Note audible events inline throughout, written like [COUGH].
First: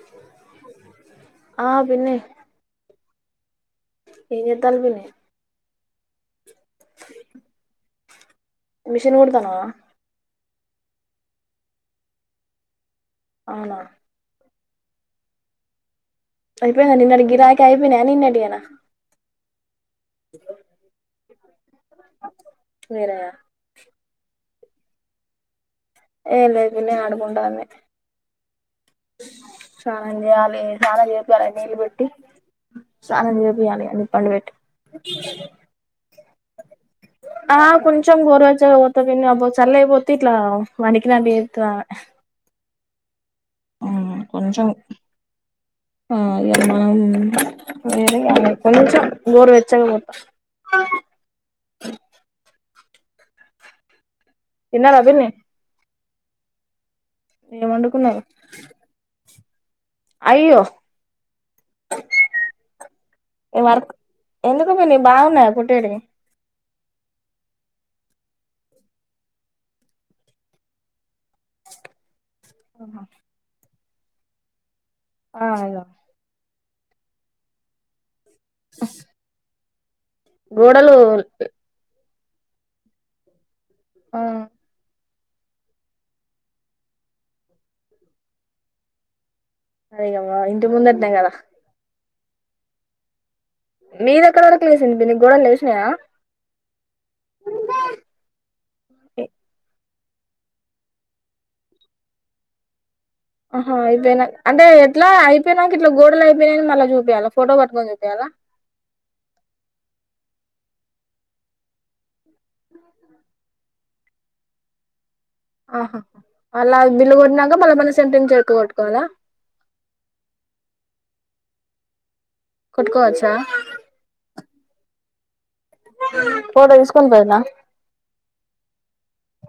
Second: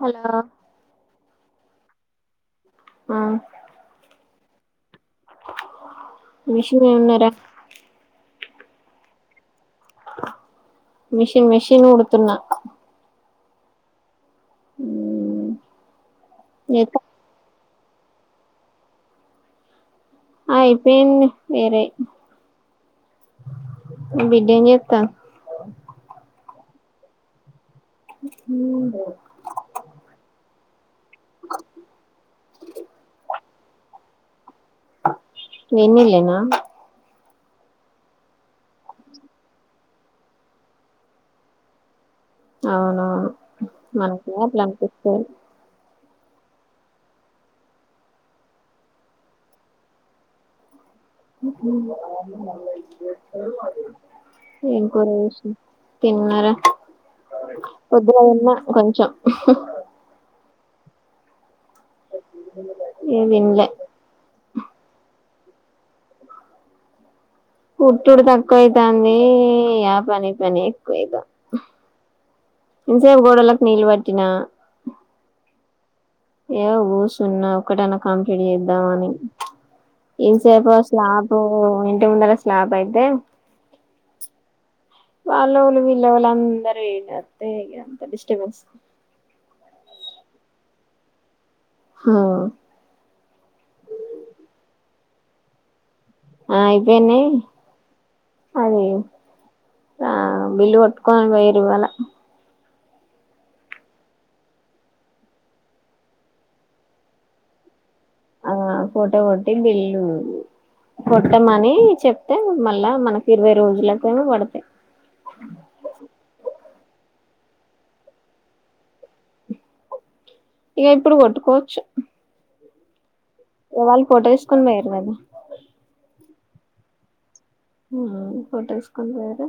Hello ఆ పిన్ని ఆ ఎంచెత్తాళ్లు పిన్ని మిషన్ మీద ఉన్నారా మిషన్ కూడతన్నావా మిషన్ మిషన్ కుడుతున్న అవునా ఉ అయిపోయినా నిన్నటి గిరాక్ అయిపోయినాయా నిన్నటి వేనా అయిపేంది వేరే వేరేయా [INAUDIBLE] ఏం చేత్త నేను లేకనే ఆడుకుంటాంది. స్నానం చెయ్యాలి. స్నానం చేస్తారా నీళ్లు పెట్టీ స్నానం చే చేయాలిగా పండబెట్టి వే న్నీళ్ళేనా ఆ కొంచెం గోరవెచ్చగా పోత్తా పిన్ని అబ్బో చల్లై పోత్తే ఇట్లా వనికినట్టు చేత్త అవునవును మనకు అట్లా అనిపిస్తాది. హ్మ్ ఇయాలా మనం వేరే గల ఆ కొంచెం గోరువెచ్చగా పోత్తా [UNINTELLIGIBLE] ఏం తిన్నారా కూర పిన్ని చేసినవ్ తిన్నారా ఏం పొద్దున వండుకున్నారు తిన్న కొంచం హు హు అయ్యో ఇగ ఏ తినలే వర్క్ ఎందుకు పిన్ని బావున్నాయి కుట్టేటివి కుట్టుడు తక్కువ అయితాందీ ఆ పని ఈ పని ఎక్కువ అయితాంది. ఇసక [UNINTELLIGIBLE] గోడలకు నీళ్ళు పట్టిన ఆ అదా ఏమో కూ సున్నా ఒకటన్నకాం పెళ్లి చేద్దామని ఇంతసేపు ఆ గోడలు స్లాపూ ఇంటి ముందర స్లాప్ అయితే ఆ వాల్లోళ్ళు వీల్లోళ్ళు అందరూ ఈన్నే అంతే ఇగ డిస్టబెన్స్ అరే అవ్వ ఇంటి ముందట్నే కదా హ మీదెక్కడి వరకు లేసింది పిన్ని గోడలు లేసినయా ఆ ఇ వీన్నీ అది ఆ బిల్లు కొట్టుకొని పోయిన్రు ఇవ్వాళ్ళ అహా అయిపోయిన అంటే ఎట్లా అయిపోయినంక ఇట్లా గోడలు అయిపోయినయని మళ్ళ చూపియాల ఫోటో పట్టుకొని చూపి ఆ ఫోటో కొట్టి బిల్లు కొట్టమని చెప్తే మళ్ళా మనకి ఇరవై రోజులకైనా పడ్తయ్ ఆహా.. అల్లా బిల్లు కొట్టినాక మళ్ళా మన సెంటెన్స్ ఎక్కువ్ కొట్టుకోవాలా ఎగిప్పుడు కొట్టుకోవచ్చు హ్ మ్ కొట్కోవచ్చా వాళ్ళు ఫోటో తీస్కొనిపోయిన్ర్ మరి ఫోటో తీస్కొనిపోయిన ఉమ్ ఫోటో తీస్కొనిపోయిన్రు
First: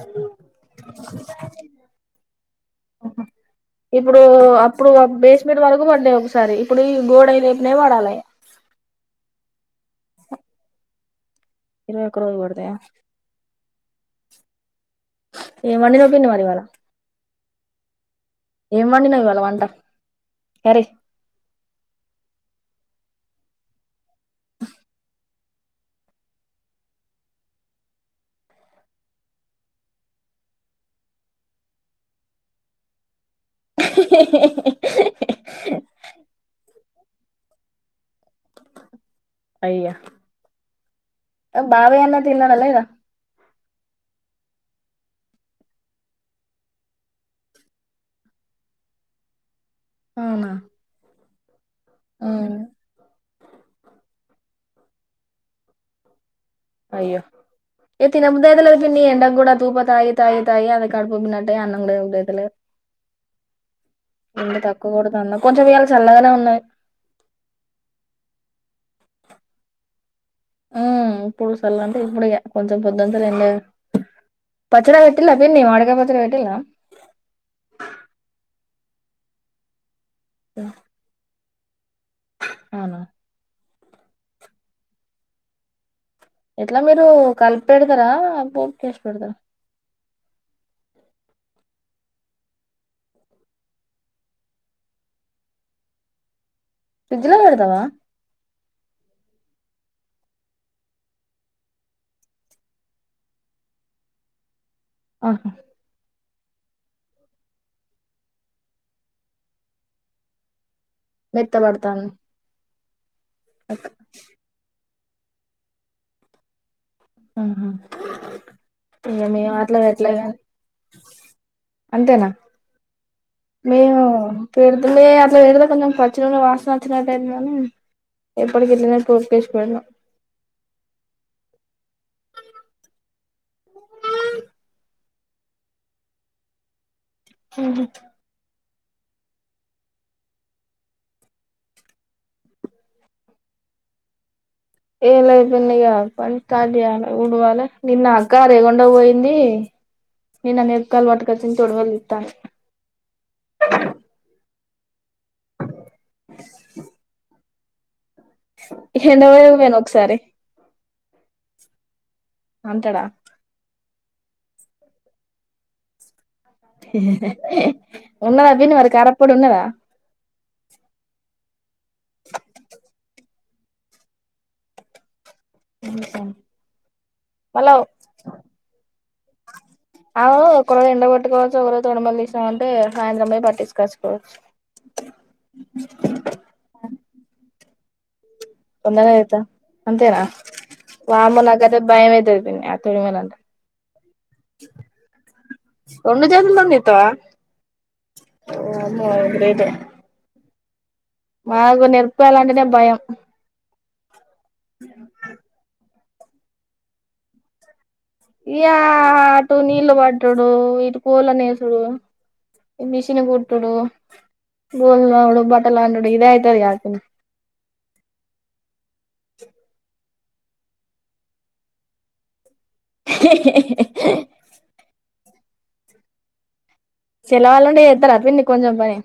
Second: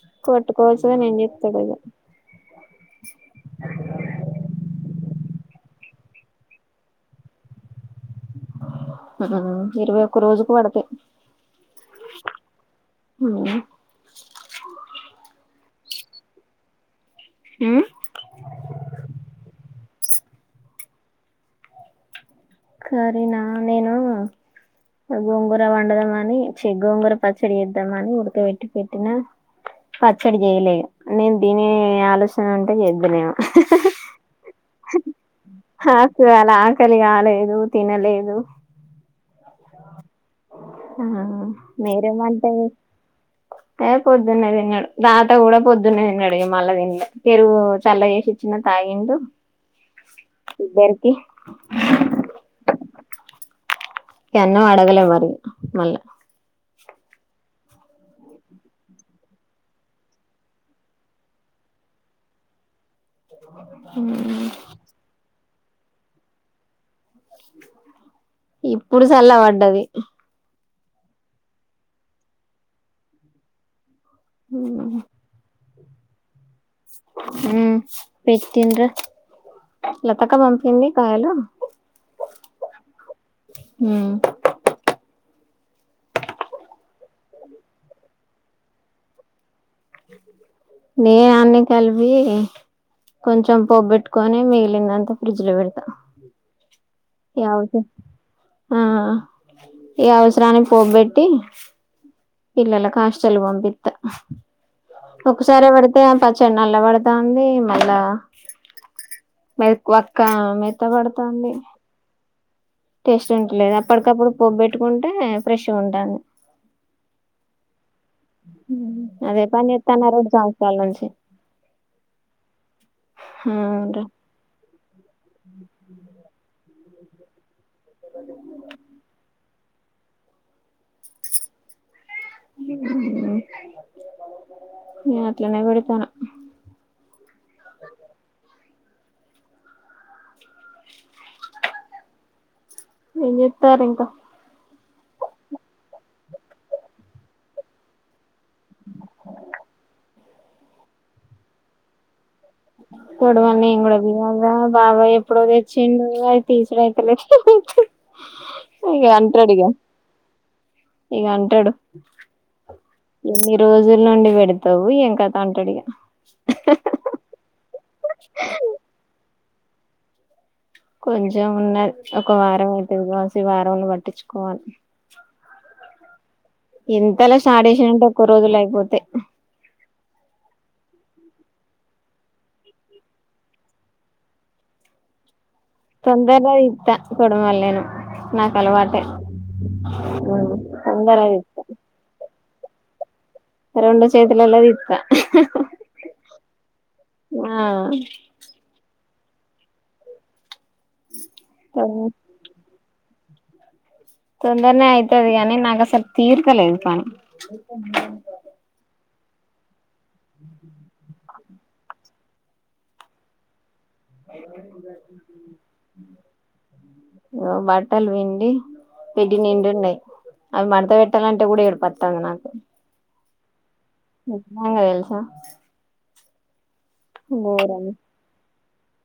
అహ్ చెప్తడో ఇగ ఇప్పుడు అప్పుడు బేస్మేట్ వరకు కు పడ్డయ్ ఒకసారి ఇప్పుడు ఈ గోడై లేపినయ్ పడాలే ఉమ్ ఇరవై ఒక్క రోజుకు పడ్తాయ్ ఇరవైఒక్క రోజు కు పడ్తాయా ఎవర్ని దొబ్బిండో మరి ఇవాళ ఉమ్ ఏమ్ వండినావ్ ఇవాళ వంట అరే కారినా నేను గోంగూర వండదామని చి గోంగూర పచ్చడి చేద్దామని ఉడకవేట్టి పెట్టినా పచ్చడి చేయలే నేన్ తినే ఆలోచన ఉంటే చేద్దునేమో ఇహ్ ఇహ్ ఇహ్ ఇహ్ హ్ హ... ఇవాళ ఆకలిగాలే దు తినలేను అయ్యా... బావే అన్న మీరేమంటే తిన్నాడా లేదా ఏ పొద్దున్నే తిన్నాడు తాత కూడా పొద్దున్నే తిన్నడిగా మళ్ళ తిన్లే పెరుగు చల్ల చేసి ఇచ్చిన తాగిండు అవునా ఇద్దరికి ఉమ్మ్ అన్న అడగల మరి మళ అయ్యో ఏ తినబద్దతులేదు పిన్ని ఎండక కూడాడా తూప తాయి తాయి తాయి అద కా అడ పోన్నట్టే అన్నం కూడా ఉయతులేదు. ఇన్న తక్కువ కూడా తాన్ను కొంచెం ఇయ్యల చల్లగానే ఉన్నది ఇప్పుడు చల్ల పడ్డది ఉమ్ పడుసల్లంత ఇప్పుడగా కొంచెం పోద్ంతరం పచ్చడా కట్టిలా పిన్ని వడ వంకాయ పచ్చడి పెట్టిల్లా ఉమ్ పెట్టిండ్రు లత అక్క పంపింది కాయలు అవునా ఉమ్ ఎట్లా మీరు కలిప పెడతారా పోప్కేసి పెడతారా నే అన్ని కలిపి కొంచెం పొబ్బెట్టుకొని మిగిలిందంతా ఫ్రిడ్జ్ లో పెడతా ఫ్రిడ్జ్ లో ఎవదు పెడతావా ఆ ఈ అవసరానికి పోబెట్టి పిల్లుల హస్టల పోంపిత్త ఒకసారే పెడితే చెనెల్ల పడుతాంది మళ్ళా మెక్ ఒక్క ఇష్ట పడతాంది మెత్తబడతాంది టేస్ట్ ఉంటలేదు అప్పటికప్పుడు పొబెట్టు కుంటే ఫ్రెష్గ ఉంటాను హమ్మ్ ఇంకా అదే మేము పని అట్ల ఎట్ల చేత్తన్న రెండు సంవత్సరాల నుంచి అంతేనా ఉమ్ మేము రా మేం లేదులే కొంచం పచ్చి నూనె వాసన వచ్చినట్టు ఐంది కాని ఎప్పుడుకి ఇట్లనే కాస్పెట్ [INAUDIBLE] న అట్లనే పెడితనా హమ్మ్ ఎం జెత్తర్రు ఇంక ఏలాయిపోనిగ పని తళయాల ఉడవాల ని నా అక్క రేకుండా పోయింది నేను అన్న ఎక్కలు పటుకొచ్చిన తొడిమలు దితంది బాబా ఎప్పుడో చిండు అది తీసుడు అవుతలేదు హంద [INAUDIBLE] ఒకసారి ఇగ అంటడు అంటడా ఎన్ని రోజు ఏళ్ళ నుండి పెడతావు ఏం కథ అంటడిగా ఉన్నదా ఏదైనా కారప్పడు ఉన్నదా అ కొంచెం ఉన్నది ఒక వారం అయితే కావాసి వారంనలో పట్టించుకోవాలి [INAUDIBLE] ఎంతలా మళ్ళ సాడేసేనంటే ఒక్క రోజుల అయిపోతాయి అవు ఒకరోజు ఎండగట్టుకోవచ్చు ఒకరోజు తొడమలు తీసామంటే సాయంత్రంపోయి పట్టించుకోవచ్చు తొందరనే తిత్త తోడిమలె నేను నాకు అలవాటే వందనే అయితా అంతేనా తొందరగా వామ్మో తీత్తా నాకైతే భయం ఈతది [INAUDIBLE] రెండు చేతులలో తీత రెండు చేతులతోని తీత్తవా ఆ గ్రేట్ఏ మాకు తొడవల్ నేరపకాయలు అంటేనే భయం తొందరనే అయితుది గానీ నాకు అసలు తీర్కలేదు పని [UNINTELLIGIBLE] ఇయ ఆటుూ నీళ్లు బటు డు ఇటు పూలనే డు మిషన్ కుట్టుడు బోల్ తోముడు బట్టలు పిండుడు ఇదే అయితది గా పిన్ని ఓ బట్టలు పిండి పెడి నిండున్నాయి అవి మడత పెట్టాలంటే కూడా ఏడుపొస్తుంది నాకు. [UNINTELLIGIBLE] ఎన్నా తెలుసా చెల్లె వాళ్ళనే ఘోరం చేస్తారా పిన్ని కొంచెం పని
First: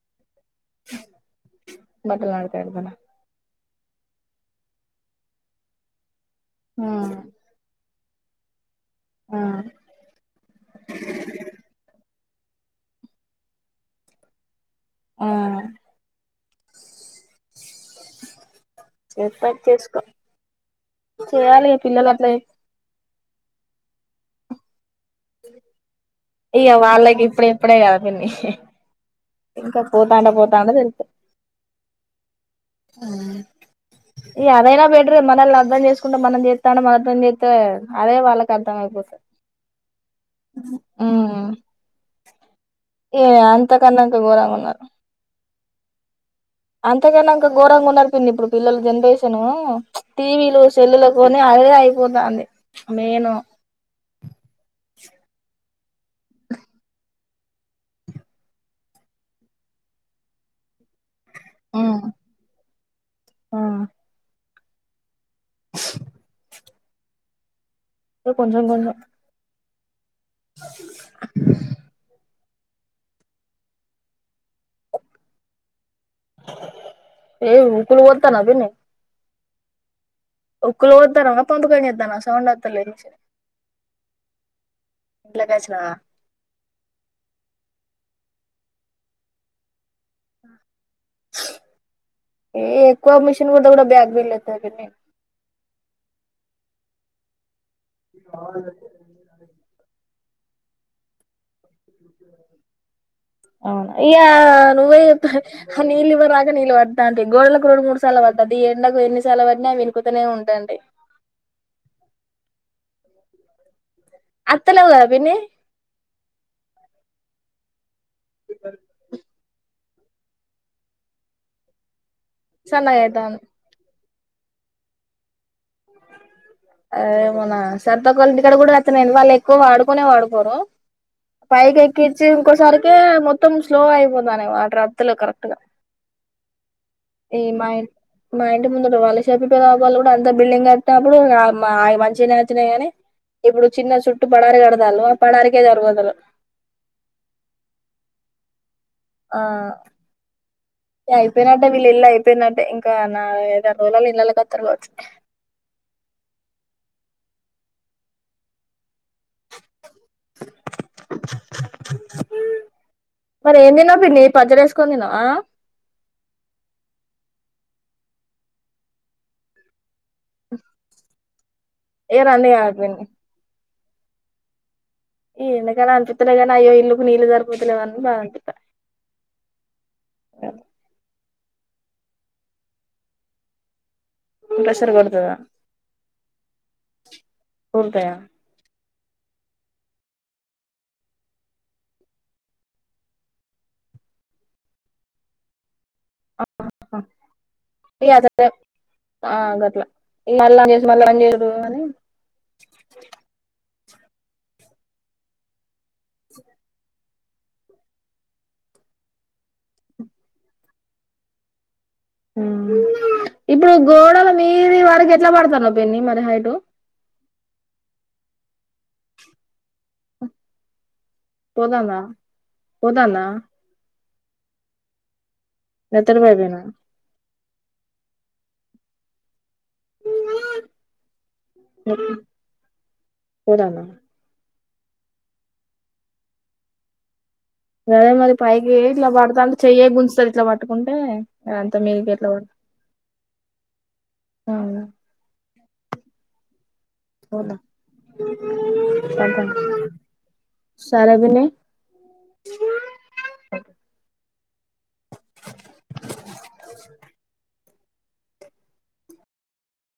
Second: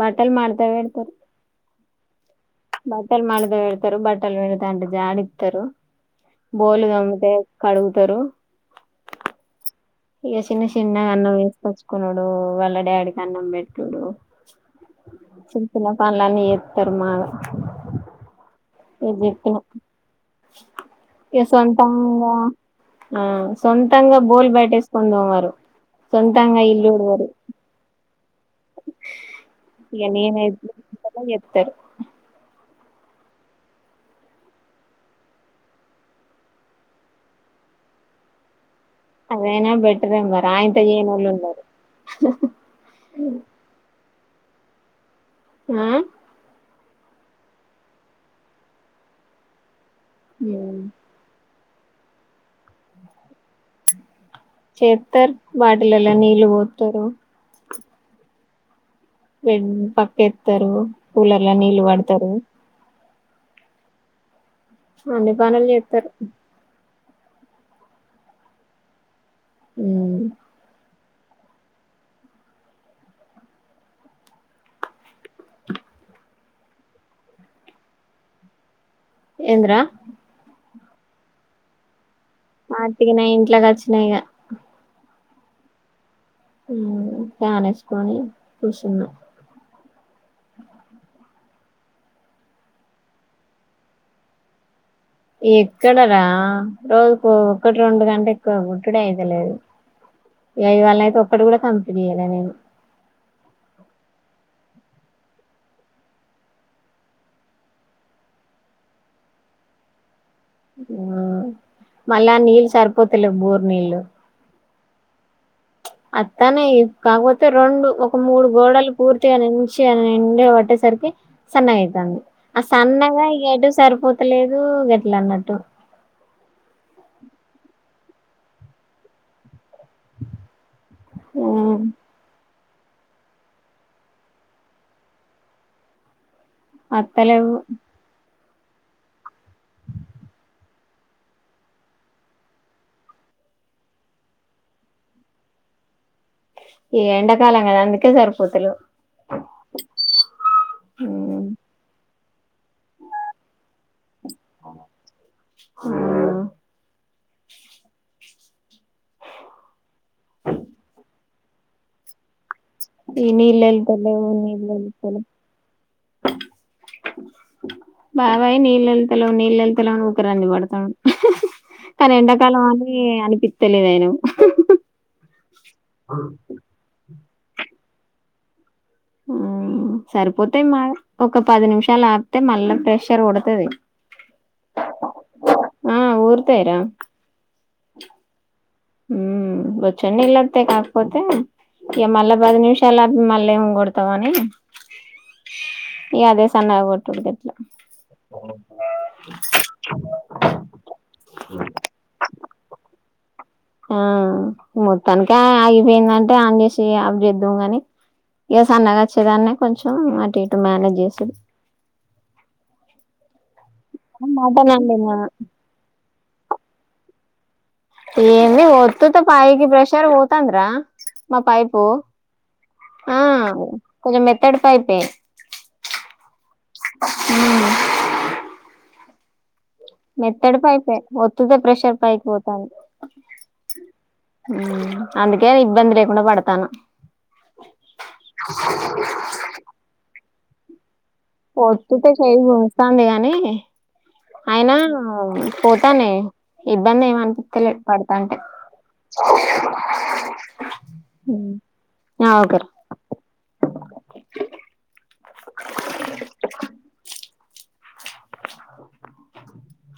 బట్టలు మడత పెడతారు. బట్లాడు బట్టలు మడత పెడతా రు బట్టలు పిండుతా అంటే జాడిస్తారు. బోలు దోమతె కడుగు తరు ఆ ఇ చిన్న చిన్నగా అన్నం వేసుకొచ్చుకున్నాడు. డు వాళ్ల డాడకి అన్నం పెట్టుడు ఆ చిన్న చిన్న పనులన్నీ చేస్తారు మాగ చె చేసుకో, ఇగ చేయాలి పిల్లలు అట్లా సొంతంగా ఆ సొంతంగా బోల్ బయటే కొంతం వారు సొంతంగా ఇల్డువారు అ [UNINTELLIGIBLE] ఇంకా పోతాంట నేనైతే పోతాంట తెలు చెప్తారు ఈ అదైనా బటర్ మనల్ని అర్థం చేసుకుంటే మనం చేస్తానే మనతోనే చేస్తే అదే వాళ్ళకి అర్ం అదేనా బట్ ఉన్నారు ఆయనంత ఏనోళ్ళు ఉమ్ ఉన్నారు. హ హ క గోరంగన్నారు ఆ అంతకనా అక్క ఇంక ఘోరంగా ఉన్నారు పిన్ని ఇప్పుడు పిల్లలు జనరేషను టీవీలు సెల్లలతోనే అగ అయిపోదా అంది మేను చేతారు బాటిలలో నీళ్ళు పోతారు. వె పక్క ఎస్తారు. కూలర్ లా నీళ్లు వాడతారు ఆ అన్ని పనులు చెస్తారు ఉ కొంచెం కొంచం ఉమ్ ఏ ఇప్పులు కొడుతునవ్ పిన్నీ ఏంద్రా ఒక కొడుతునవ పనులు పై చేస్తానవ అటికి న ఇంట్లోకి వచ్చినాయిక ఇంట్లో కొచ్చినవా ఉమ్మ్ ఫ్యాన్ వేసుకొని కూర్చున్నా ఏ ఎక్కువ మిషన్ కుట్టిన కూడా బ్యాక్ పెయిన్ అయితే పిన్ని ఎక్కడరా రోజుకో ఒకటి రెండు గంట ఎక్కువ గుట్టుడు అయితలేదు ఆ ఇవాళ అయితే ఒక్కడు కూడా కమ్ అవును ఇయా నువ్వే చెప్ా ఆీళ్ళ ఇవ్వ రాగా నీళ్ు పడా అ గోడలకు రెండు మూడు సార్లు పడుద్ది ఈ ఎండకు ఎన్ని సార్లు పడినా అవి వినుకకుతనే ఉంటాంది ఆ మళ్ళా నీల్ సర్పు పోతలేవ్ బోర్ నీలు వతలేవ్ కదా పిన్ని అత్తనే ఇకాగపోతే రెండు ఒక మూడు గోడలు పూర్తిగా నుంచుకొని ష నిండి కొట్టేసరికి సన్నగ్ అయితనయి ఆ సన్నగా సన్నగయితాంది ఎడ్ సరిపోతు ఎట్టలేదు గట్లా అన్నట్టు అ మొన్న సరతక్క వాళ్ళ ఇంటికాడ కూడా వస్తలే వాళ్ళ ఎక్కువ వాడుకునే వాడుకోరు ఉమ్ పైకి ఎక్కించిి ఇంకోసారి కే మొత్తం స్లో అయిపోతున్నాయి వాటర్ వస్తలేవు కరెక్టుగా అత్తలేవ్ మా ఇంటి ముందు ఉ వాళ్ళసేప రాలి కూడా అంత బిల్డింగ్ కట్టినప్పుడు ఆ మంచిగా నచ్చినాయి గాని ఇప్పుడు చిన్న చుట్టూ పడారి కడతాలు ఆ పడారికే జరుగు ఈ ఎంండకాలంగాదా అందుకే సరిపోతులు ఆ ఇంకా ఉమ్ అయిపోయినట్టే వీల్ వెళ్లి లపోయినట్లు టే ఇంకా నాలుగు ఐదు ఆరు రోజుల్లో ఇంట్లో కత్తర్ కావచ్చు ఆ ఈ మరి ఏం తిన్నావు నీళ్ళెల్తలేవ్ పిన్ని పచ్చడి ఏసుకొని తిన్నావా నీళ్ళెల్తలేవ్ బాబాయ్ నీళ్ళెల్తలేవ్ నీళ్ళెల్తలేవ్ అని ఊకె రండి పడతాండు కానీ ఏ రంది ఎండాకాలం కాదు అని పిన్ని అనిపి తెలిదైను ఈ ఏండాకాలం అనిపిత్తలే గాని అయ్యో ఇల్లుకు నీళ్ళు సరిపో [UNINTELLIGIBLE] ఉమ్ సరిపోతయ్ మావ్ ఒక పది నిమిషాలు ఆపితే మళ్ళా ప్రెషర్ కొడతది ప్రెషర్ కొడతాదా ఆ ఊరుతాయిరా కొడ్తాయా ఉమ్ వచ్చొయ్ నీళ్లొత్తయ్ కాకపోతే ఇక మళ్ళా పది నిమిషాలు అపి మళ్ళేం కొడతావని ఇగ అదే సన్నగ గొట్డుడుదట్లా ఇగ అద ఆ గట్లా మళ్ళ చేసి మళ్ళ బంద్ చేసుడు అని ఆ మొత్తానికే ఆగిపోయిందంటే ఆన్ చేసి ఆప్ చేద్దాం కాని ఇగ సన్నగా వచ్చేదాన్ని కొంచెం అటు ఇటు మేనేజ్ చేసుడు [UNINTELLIGIBLE] ఇప్పుడు గోడల మటన్ మీది అండి వరకి మా ఎట్లా పడుతాన్న పిన్ని మరి [UNINTELLIGIBLE] ఏమి ఓత్తుత పయికి ప్రెషర్ పోతాంద్రా మా పైపు పోతాందా ఆ పోతాందా కొంచెం మెత్తటి పైపే మెత్తటి పైపేనా మ్ మెత్తడి పైపే ఒత్తుతే ప్రెషర్ పైకి పోతాంది పోతాందా మ్ అందుకే అది ఇబ్బంది లేకుండా పడతాన్నా గదే మరి పైకి ఇట్లా పడుతాఉంటే చెయ్యే గుంజుతాది ట్ల పట్టుకున్ ఒత్తితే చెయ్యి గుంజుతాంది గాని అయినా అవునా పోతాన్నాయ్ ఇబ్బంది పోతా ఏమనిపిత్తలే పడతాంటే సరే పిన్ని ఆ ఓకేరా